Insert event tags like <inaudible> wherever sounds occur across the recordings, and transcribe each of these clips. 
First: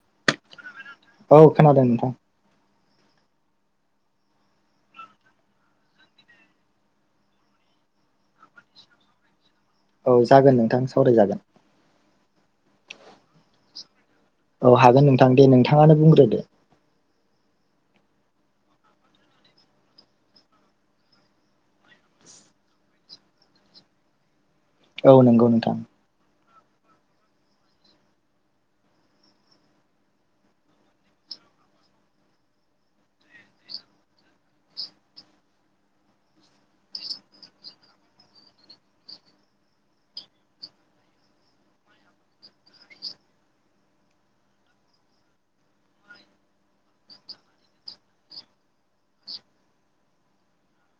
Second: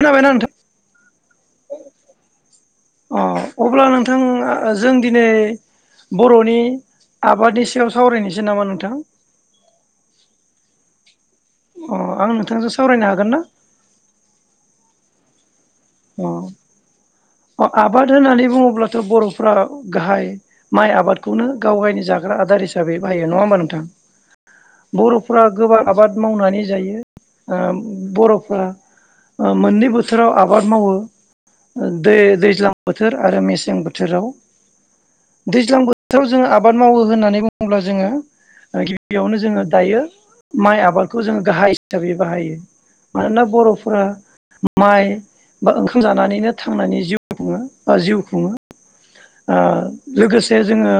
खोनाबायना नोंथां औ खोनादों नोंथां। अ अब्ला नोंथां जों दिनै बर'नि आबादनि सायाव सावरायनोसै नामा नोंथां? औ जागोन नोंथां सावरायजागोन। अ आं नोंथांजों सावरायनो हागोन ना? औ हागोन नोथां दे नोंथां नोंथाङानो अ बुंग्रोदो? अ आबाद होननानै बुङोब्लाथ' बर'फ्रा गाहाय माइ आबादखौनो गाव गावनि जाग्रा आदार हिसाबै बाहायो नङा होमबा नोंथां? औ बर'फोरा नंगौ नोंथां गोबां आबाद मावनानै जायो ओ बर'फ्रा ओ मोननै बोथोराव आ बाद मावो दै दैज्लां बोथोर आरो मेसें बोथोराव दैज्लां बोथोराव जोङो आबाद मावो होननानै बुङोब्ला जोङो गिबियावनो जोङो दायो माइ आबादखौ जोङो गाहाय हिसाबै बाहायो मानोना बर'फोरा माइ बा ओंखाम जानानैनो थांनानै जिउ खुङो बा जिउ खुङो ओ लोगोसे जोङो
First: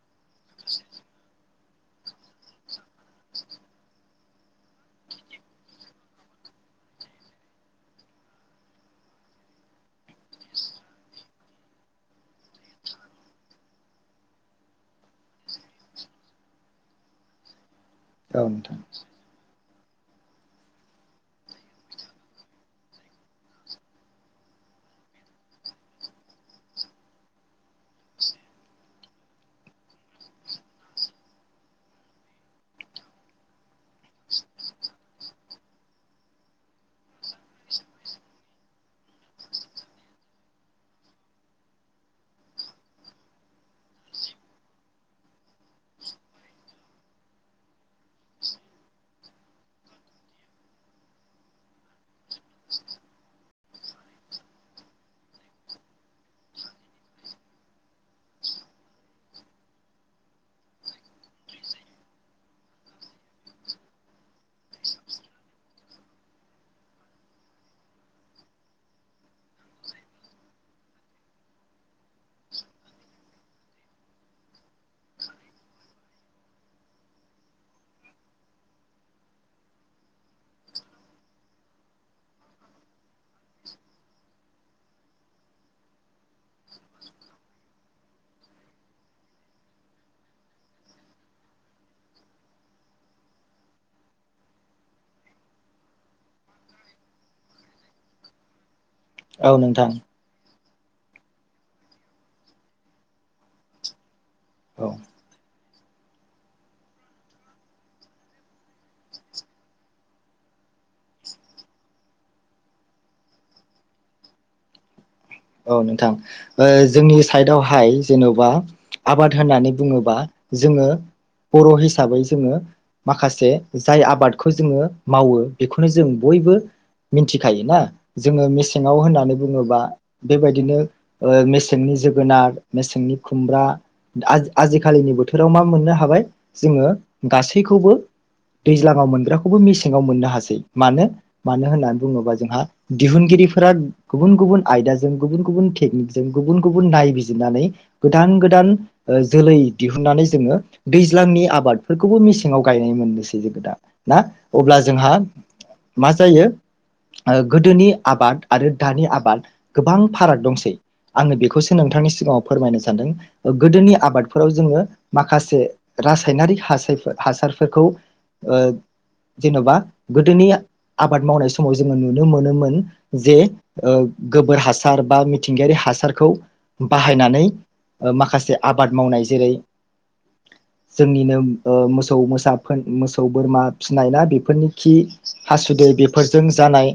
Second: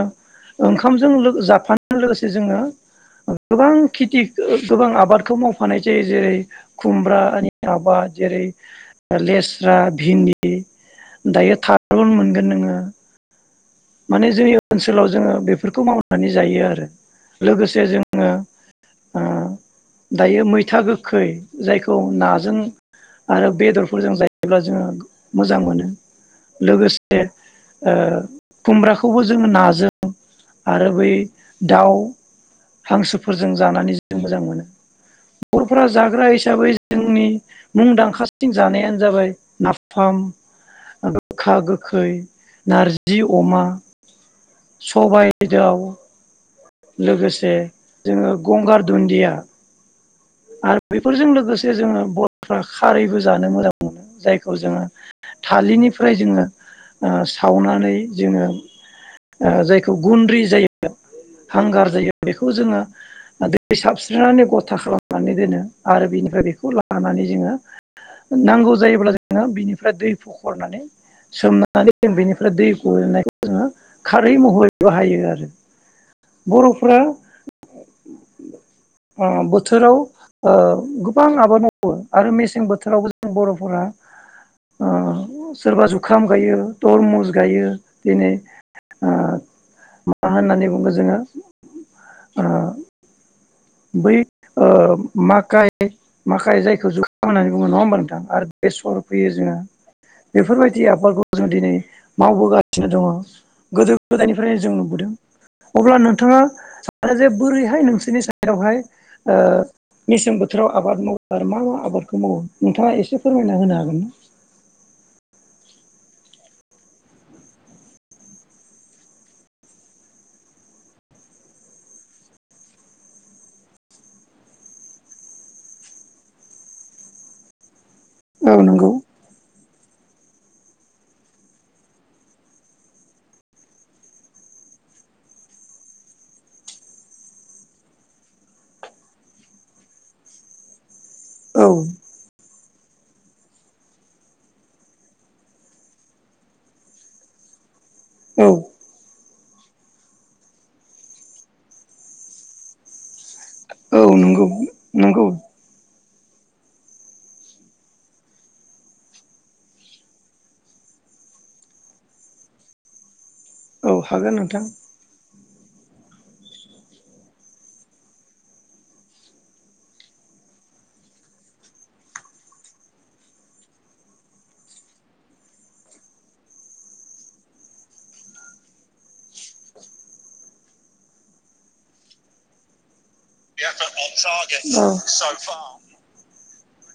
ओंखामजों लो जाफानायजों लोगोसे जोङो गोबां खेथि गोबां आबादखौ मावफानाय जायो जेरै खुमब्रानि आबाद जेरै लेस्रा, भिन्दि, दायो थारुन मोनगोन नोङो। माने जोंनि ओनसोलाव जोङो बेफोरखौ मावनानै जायो आरो लोगोसे जों औ दायो मैथा गोखै जायखौ नाजों आरो बेदरफोरजों जायोब्ला जोङो मोजां मोनो लोगोसे ओ खुमब्राखौबो जोङो नाजों आरो बै दाउ हांसोफोरजों जानानै जों मोजां मोनो बर'फोरा जाग्रा हिसाबै जोंनि मुंदांखासिन जानायानो जाबाय नाफाम, गोखा गोखै, नार जि अमा, सबाय दाउ, लोगोसे जोङो गंगार दुन्दिया आरो बेफोरजों लोगोसे जोङो बर'फ्रा खारैबो जानो मोजां मोनो जायखौ जोङो थालिरनिफ्राय जोङो ओ सावनानै जोङो ओ जायखौ गुन्द्रि जायो हांगार जायो बेखौ जोङो ओ दै सारस्रिनानै गथा खालामनानै दोनो आरो बिनिफ्राय बेखौ लानानै जोङो नांगौ जायोब्ला जोङो बिनिफ्राय दै फखरनानै सोमनानै जों बेनिफ्राय दै गनायखौ जोङो खारै महरै बाहायो आरो। बर'फोरा ओ बोथोराव ओ गोबां आबाद मावो आरो मेसें बोथोरावबो जों बर'फोरा ओ सोरबा जुखाम गायो तरमुस गायो दिनै ओ मा होननानै बुङो जोङो ओ बै ओ‌ माखाय माखाय जायखौ जुखाम होननानै बुङो नङा होमबा नोंथां आरो बेसर फोयो जोङो औ नोंथां बेफोरबाय जि आबादखौ जोंङो दिनै मावबोगासिनो दङ गोदो गोदायनिफ्रायनो जों औ नुबोदों अब्ला नोंथाङा सानो जे बोरैहाय नोंसोरनि साइ जेरावहाय ओ मेसें बोथोराव आबाद मावो आरो मा मा आबादखौ मावो नोंथाङा एसे फोरमायना होनो हागोन ना? औ नोंथां ओ जोंनि साइदआवहाय जेन'बा आबाद होननानै बुङोबा जोङो बर' हिसाबै जोङो माखासे जाय आबादखौ जोङो मावो बेखौनो जों बयबो मिथिखायो ना। जोङो औ नंगौ मेसेङाव होननानै बुङोबा बेबायदिनो ओ मेसेंनि जोगोनार, मेसेंनि खुमब्रा आ आजिखालिनि बोथोराव मा मोननो हाबाय जोङो गासैखौबो दैज्लाङाव मोनग्राखौबो मेसेङाव मोननो हासै मानो? औ मानो होननानै बुङोबा जोंहा दिहुनगिरिफोरा गुबुन गुबुन आयदाजों गुबुन गुबुन टेकनिकजों गुबुन गुबुन नायबिजिरनानै गोदान औ गोदान ओ जोलै दिहुननानै जोङो दैज्लांनि आबादफोरखौबो मेसेङाव गायनाय मोननोसै जोङो दा। औ ना नोंगौ अब्ला जोंहा नोंगौ। मा जायो ओ गोदोनि आबाद आरो दानि आबाद गोबां फाराग दंसै आङो बेखौसो नोंथांनि सिगाङाव फोरमायनो सानदों। ओ औ गोदोनि हागोन आबादफोराव नोंथां। औ जोङो माखा खासे रासायनारिक हासाय हासारफोरखौ ओ जेन'बा गोदोनि आबाद मावनाय समाव जोङो नुनो मोनोमोन जे ओ गोबोर हासार बा मिथिंगायारि हासारखौ बाहायनानै माखासे आबाद मावनाय जेरै जोंनिनो मोसौ मोसाफोर मोसौ बोरमा फिसिनाय ना बेफोरनि खि हासुदै बेफोरजों जानाय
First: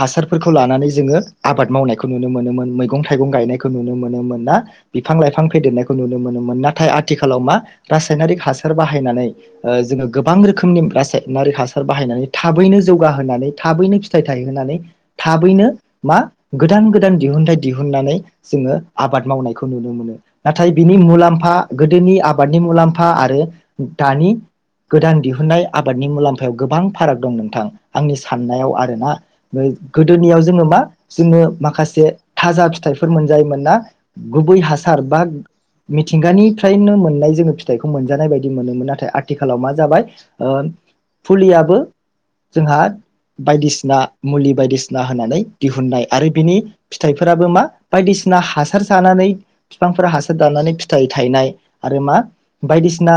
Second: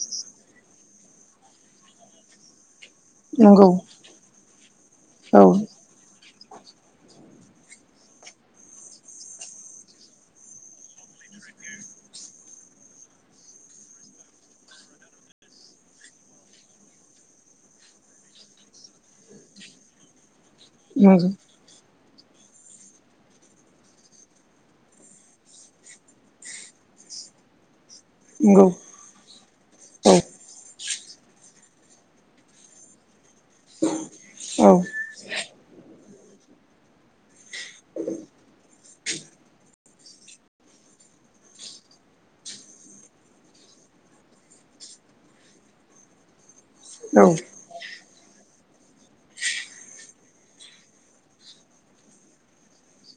हासार फोरखौ लानानै जोङो आबाद मावनायखौ नुनो मोनोमोन। मैगं थाइगं गायनायखौ नंगौ नुनो मोनोमोन ना बिफां औ लाइफां फेदेरनायखौ नुनो मोनो मोन नाथाय आथिखालाव मा रासायनारिक हासार बाहायनानै ओ जोङो गोबां रोखोमनि रासायनारिक हासार बाहायनानै थाबैनो जौगाहोनानै थाबैनो फिथाइ थायहोनानै थाबैनो मा गोदान गोदान दिहुनथायाइ दिहुननानै जोङो आबाद मावनायखौ नुनो मोनो। नाथाय बिनि नंगौ मुलाम्फा गो दोनि आबादनि मुलाम्फा आरो दानि गोदान दिहुननाय आबादनि मुलाम्फायाव गोबां फाराग दं नोंथां। आंनि नंगौ साननायाव आरोना औ गोदोनियाव जोङो मा जोङो माखासे थाजा फिथाइफोर मोनजायोमोन ना? गुबै औ हासार बा मिथिंगानिफ्रायनो मोननाय जोङो फिथाइखौ मोनजानाय बायदि मोनोमोन नाथाय आथिखालाव मा जाबाय ओ फुलियाबो जोंहा बायदिसिना मुलि बायदिसिना होनानै दिहुननाय, आरो बिनि फिथाइफोराबो मा? बायदिसिना हासार जानानै बिफांफोरा हासार दानानै फिथाइ थायनाय आरो मा बायदिसिना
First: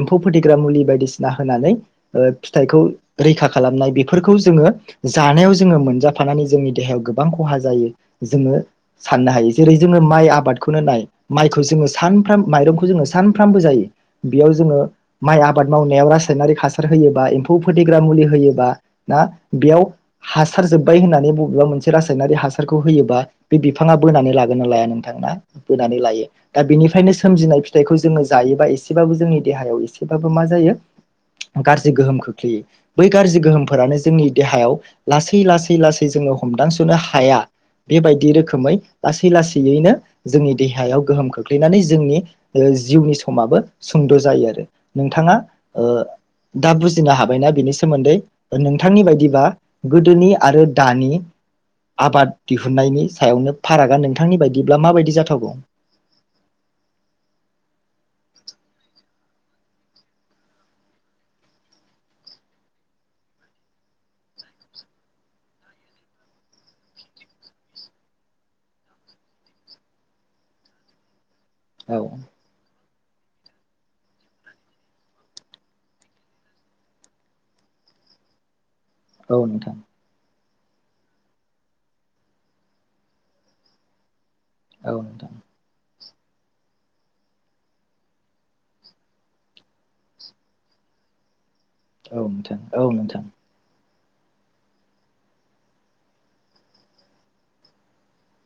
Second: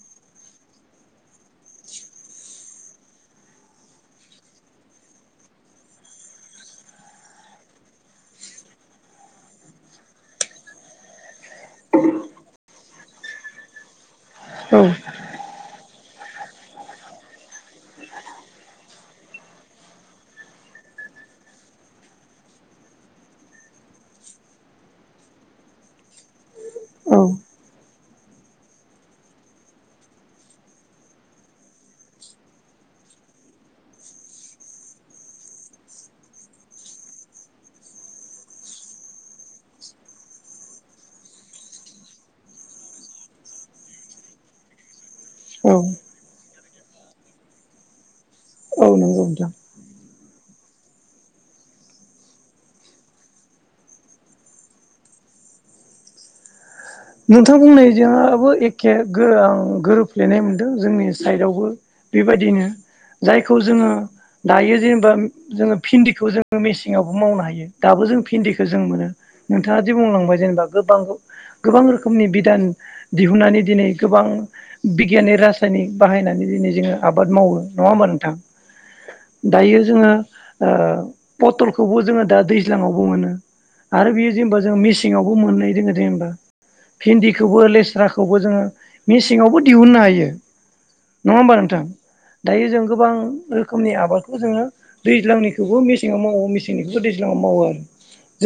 एम्फौ फोथैग्रा मुलि बायदिसिना होनानै फिथाइखौ रैखा खालामनाय बेफोरखौ जोङो जानायाव जोङो मोनजा फानानै जोंनि देहायाव गोबां खहा जायो जोङो साननो हायो। जेरै जोङो माइ आबादखौनो नाय माइखौ जोङो सानफ्रोम- माइरंखौ जोङो सानफ्रामबो जायो, बेयाव जोङो माइ आबाद मावनायाव रासायनारिक हासार होयोबा एम्फौ फोथैग्रा मुलि होयोबा ना बेयाव हासार जोब बाय होननानै बबेबा मोनसे रासायनारि हासारखौ होयोबा बे बिफाङा बोनानै लागोन ना लाया नोंथां ना? बोनानै लायो। दा बेनिफ्रायनो औ सोमजिनाय फिथाइखौ जोङो जायोबा एसेबाबो जोंनि देहयाव एसेबाबो मा जायो गारजि गोहोम खोख्लैयो बै गाज्रि गोहोमानो जोंनि देहायाव लासै लासै लासै लासै जोङो हमदांस'नो हाया, बेबायदि रोखोमै लासै लासैयैनो जोंनि देहायाव गोहोम खोख्लैनानै जोंनि जिउनि समाबो सुंद' जायो आरो। नोंथाङा ओ दा बुजिनो हाबायना बिनि सोमोन्दै? औ नोंथांनि नंगौ नोंथां। बायदिबा गोदोनि आरो दानि आबाद दिहुन्नायनि सायावनो फारागा नोंथांनि बायदिब्ला माबायदि जाथावगौ? नोंथां बुंनायजोंआबो एखे आं गोरोबफ्लेनाय मोनदों जोंनि साइडआवबो बेबायदिनो जायखौ जोङो दायो जेनेबा जोङो भिन्दिखौ जोङो मेसेङावबो मावनो हायो दाबो जों भिन्दिखौ जों मोनो नोंथाङादि बुंलांबाय जेनेबा गोबांखौ गोबां औ रोखोमनि बिदान दिहुननानै दिनै गोबां बिगियनि रासायनिक बाहायनानै दिनै जोङो आबाद मावो, नङा होमबा नोंथां? औ नोंथां दायो जोङो ओ पथलखौबो जोङो दा दैज्लाङावबो मोनो आरो बेयो दि होनबा जों औ नोंथां मिसिंआवबो मोनहै दोङो जों <unintelligible> भिन्दिखौबो लेस्राखौबो जोङो मेसेङावबो दिहुननो हायो। नङा होमबा नों थां। औ नोंथां दायो जों औ गोबां नोंथां रोखोमनि आबाद आबादखौ जोङो दैज्लांनिखौबो मेसेङाव मावो मेसेंनिखौबो दैज्लाङाव मावो आरो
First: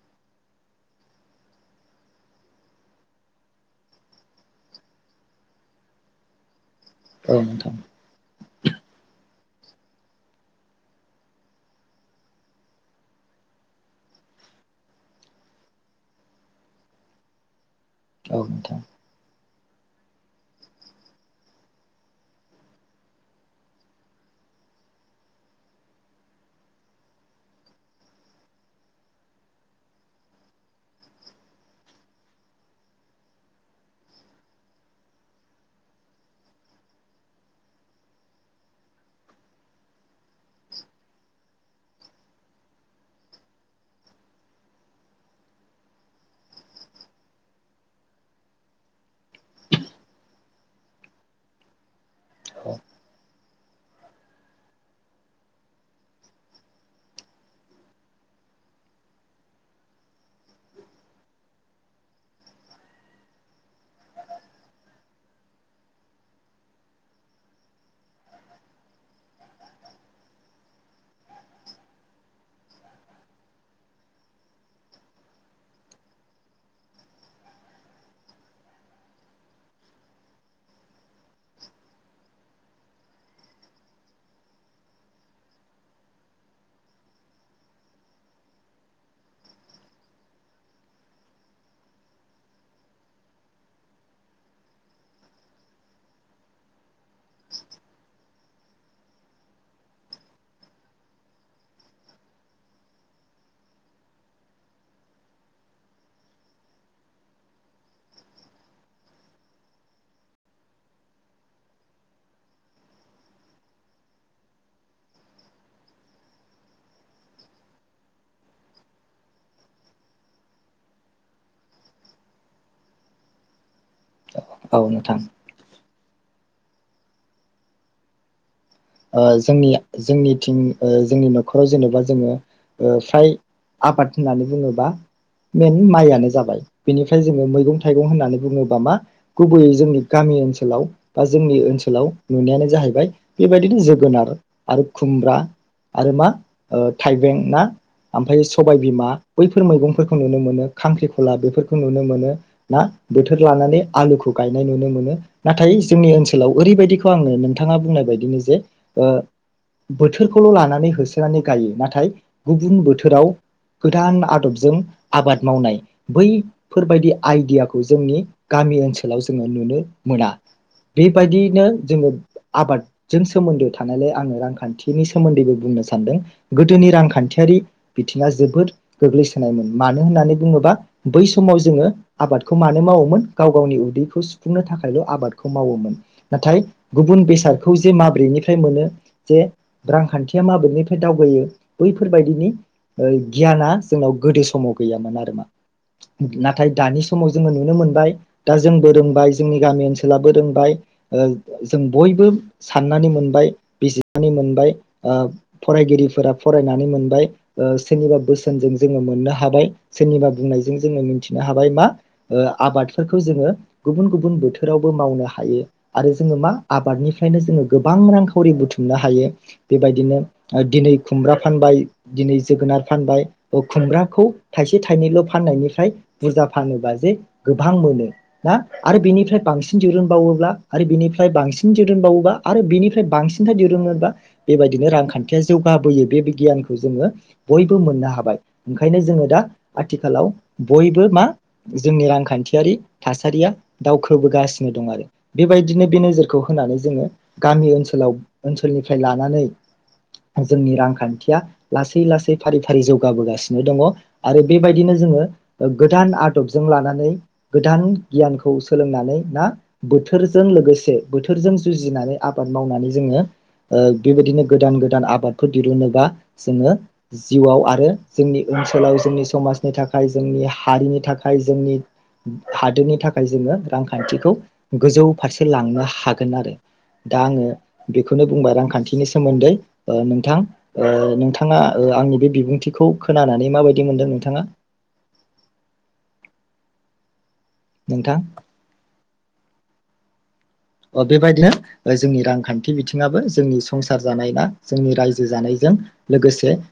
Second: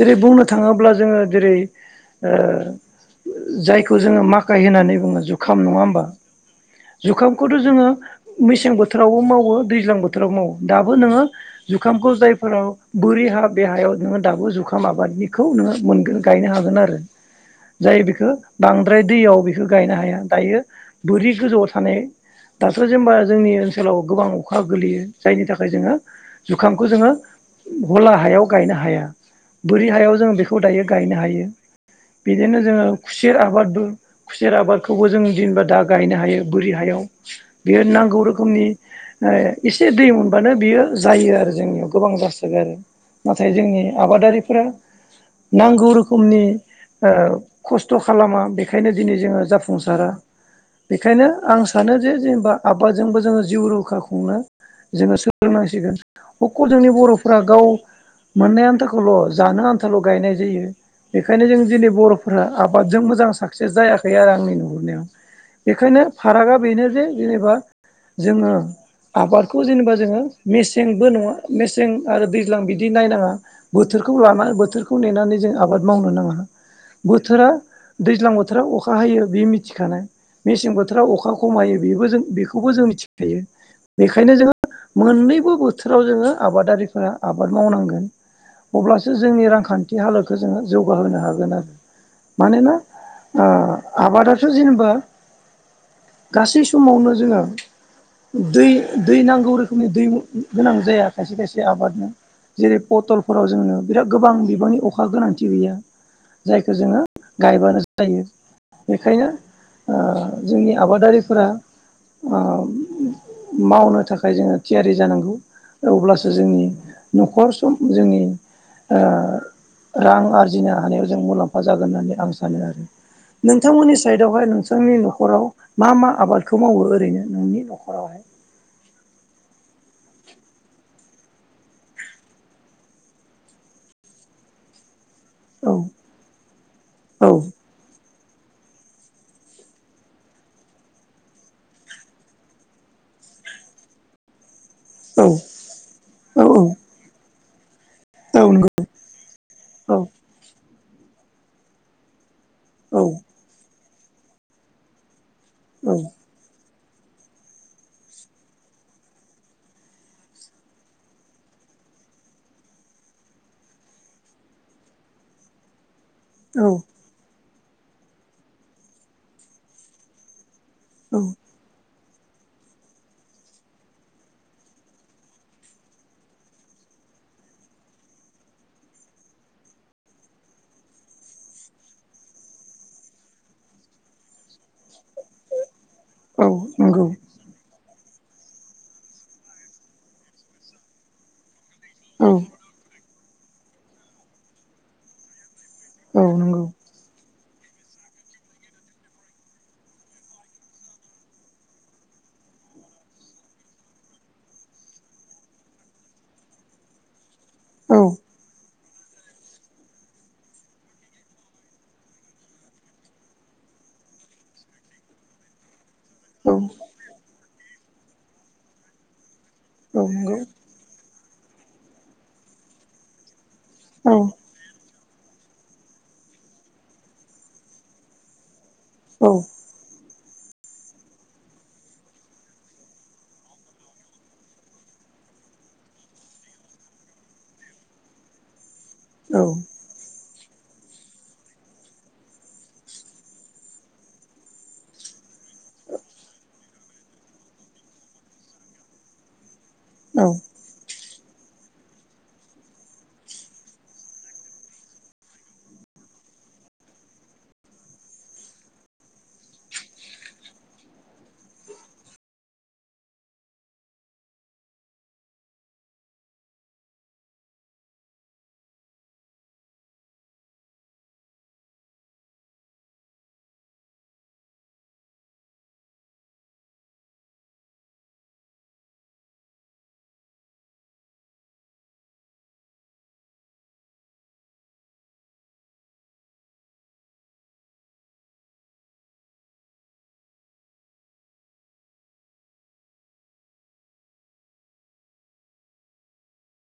जेरै बुंनो थाङोब्ला जोङो जेरै ओ जायखौ जोङो माखाय होननानै बुङो जुखाम नङा होमबा? औ जुखामखौथ' नोंथां जोङो मेसें बोथोरावबो मावो। दैज्लां बोथोराव मावो दाबो नोङो जुखामखौ जायफोरा बोरि हा बे हायाव नोङो दाबो जुखाम आबादनिखौ नोङो मोनगोन गायनो हागोन आरो। जायो बेखौ औ नोंथां बांद्राय दैयाव। बेखौ गायनो हाया दायो बोरि गोजौआव थानाय दाथ जेनेबा जोंनि ओनसोलाव गोबां अखा गोग्लैयो जायनि थाखाय जोङो जुखामखौ जोङो हला हायाव गायनो हाया बोरि हायाव जों बेखौ दायो गायनो हायो। बिदिनो जोङो खुसेर आबादबो खुसेर आबादखौबो जों जेनबा दा गायनो हायो बोरि हायाव बियो नांगौ रोखोमनि एसे दै मोनबानो बियो जायो आरो जोंनियाव गोबां जासोगारो आरो नाथाय जोंनि आबादारिफोरा नांगौ रोखोमनि। खस्थ खालामा बेखायनो दिनै जोङो जाफुंसारा बेखायनो आं सानो जे जेनेबा औ आबादजोंबो जोङो जिउ रैखा खुंनो जोङो सोलोंनांसिगोन अखल जोंनि बरफ्रा गाव मोननाय आन्थाखौल जानो आन्थाल गायनाय जायो बेखायनो जों दिनै। बरफोरा आबादजों मोजां साक्सेस जायाखै आरो आंनि नुहुरनायाव बेखायनो फारागा बेनो जे जेनेबा जोङो आबादखौ जेनेबा जोङो मेसेंबो नङा मेसें आरो दैज्लां बिदि नायनाङा बोथोरखौ लानानै बोथोरखौ नेनानै जों आबाद मावनो नाङा। बोथोरा दैज्लां बोथोराव अखा हायो बे मिथिखानाय मेसें बोथोराव अखा खमायो बेबो जों बेखौबो जों मिथिखायो बेखायनो जोङो मोननैबो बोथोराव जोङो आबादारिफोरा आबाद मावनांगोन अब्लासो जोंनि रांखान्थि हालोदखौ जोंङो जौगाहोनो हागोन। मानोना आबादाथ जेनेबा गासै समावनो जोङो दै दै नांगौ रोखोमनि दै गोनां जाया खायसे खायसे आबादनो जेरै पटलफोराव जोंनो बिराद गोबां बिबांनि अखा गोनांथि गैया। जायखौ जोंङो गायबानो जायो बेखायनो जोंनि आबादारिफोरा मावनो थाखाय जोंङो थियारि जानांगौ अब्लासो जोंनि नखर संसारा जोंनि रां आरजि। रां आरजिनो हानायाव जों मुलाम्फा जागोन होननानै आं सानो आरो नोंथांमोननि। साइडावहाय औ नोंसोरनि नोंथां नखराव मा मा। आबादखौ मावो ओरैनो नोंनि नखरावहाय। जोंनि जोंनिथिं जोंनि नखराव जेनेबा जोङो फ्राय आबाद होननानै बुङोबा। औ मेन माइयानो जाबाय बेनिफ्राय औ जोंङो मैगं थाइगं होननानै। बुङोबा मा गुबैयै जोंनि गामि ओनसोलाव बा जोंनि ओनसोलाव नुनायानो जाहैबाय बेबायदि। बेबादिनो जोगोनार । आरो औ खुमब्रा आरो मा औ थाइबें। ना। ओमफ्राय नंगौ सबायबिमा बैफोर औ मैगंफोरखौ नुनो मोनो। खांख्रिखला बेफोरखौ नुनो मोनो। ना औ बोथोर लानानै। आलुखौ गायनाय नुनो मोनो। नाथाय औ जोंनि ओनसोलाव ओरैबायदि। दहाय नोंथाङा बुंनाय बायदिनो। जे बोथोरखौल लानानै होसोनानै गायो नाथाय गुबुन बोथोराव गोदान आदबजों आबाद मावनाय। औ बैफोरबायदि आइडियाखौ। खौ जोंनि गामि ओनसोलाव जोङो नुनो मोना। औ बेबायदियैनो जोङो। आबाद। जों सोमोन्दो थानायलाय आङो रांखान्थिनि सोमोन्दैबो बुंनो सानदों गोदोनि रांखान्थियारि बिथिङा जोबोद गोग्लैसोनायमोन मानो होननानै बुङोबा बै समाव जोङो आबादखौ मानो मावोमोन गाव गावनि उदैखौ सुफुंनो थाखायल। आबादखौ मावोमोन औ नाथाय नंगौ गुबुन बेसादखौ। जे माब्रैनिफ्राय मोनो जे रांखान्थिया माब्रैनिफ्राय दावगायो। औ नंगौ औ बैफोरबायदिनि। गियाना जोंनाव गोदो समाव गैयामोन आरो मा। औ नंगौ नाथाय दानि समाव। जोङो नुनो मोनबाय दा जोंबो रोंबाय जोंनि गामि ओनसोलाबो रोंबाय जों बयबो। साननानै मोनबाय बिजिरनानै मोनबाय फरायगिरिफोरा फरायनानै मोनबाय। ओ औ सोनिबा बोसोनजों ज जोङो मोननो हाबाय सोरनिबा बुंनायजों जोङो मिथिनो हाबाय मा ओ-आबादफोरखौ जोङो गुबुन गुबुन बोथोरावबो मावनो हायो । आरो जोङो मा आबादनि । जोङो गोबां रांखावरि बुथुमनो हायो ।। बेबायदिनो आर दिनै । खुमब्रा फानबाय दिनै जोगोनार फानबाय। अ खुमग्राखौ थायसे थाइनैल' । फाननायनिफ्राय बुरजा फानोबा जे गोबां मोनो ना? आरो बेनिफ्राय बांसिन दिरुनबावो। ब्ला आरो बिनिफ्राय बांसिन । दिरुनबावोबा आरो बिनिफ्राय बांसिनथार दिरुनोदा बेबायदिनो रांखान्थिया जौगाबोयो बे गियानखौ जोङो बयबो मोननो हाबाय । ओंखायनो जोङो औ दा आथिखालाव। बयबो मा जोंनि रांखान्थियारि थासारिया दावखोबोगासिनो दं आरो बेबायदिनो बे नोजोरखौ। होननानै जोङो गामि ओनसोलाव ओनसोलनिफ्राय लानानै। औ जोंनि रांखान्थि। या लासै लासै फारि फारि जौगाबोगासिनो दङ' आरो बेबायदिनो जोङो ओ-गोदान आदबजों लानानै गोदान गियानखौ सोलोंनानै ना बोथोरजों लोगोसे। बोथोरजों जुजिनानै आबाद मावनानै जोङो ओ- बेबायदिनो गोदान गोदान आबादफोर दिरुनोबा जोङो जिउआव आरो जोंनि ओनसोलाव जोंनि समाजनि थाखाय जोंनि हारिनि थाखाय जोंनि हादोरनि थाखाय जोङो रांखान्थिखौ गोजौ फारसे लांनो हा हागोन आरो दा आङो बेखौनो बुंबाय रांखान्थिनि सोमोन्दै । ओ-नोंथां ओ- नोंथाङा आंनि बे बिबुंथिखौ खोनानानै माबायदि मोनदों नोंथाङा? नोंथां। अ बेबायदिनो जोंनि रांखान्थि बिथिङाबो जोंनि संसार जानाय बा जोंनि रायजो जानायजों लोगोसे।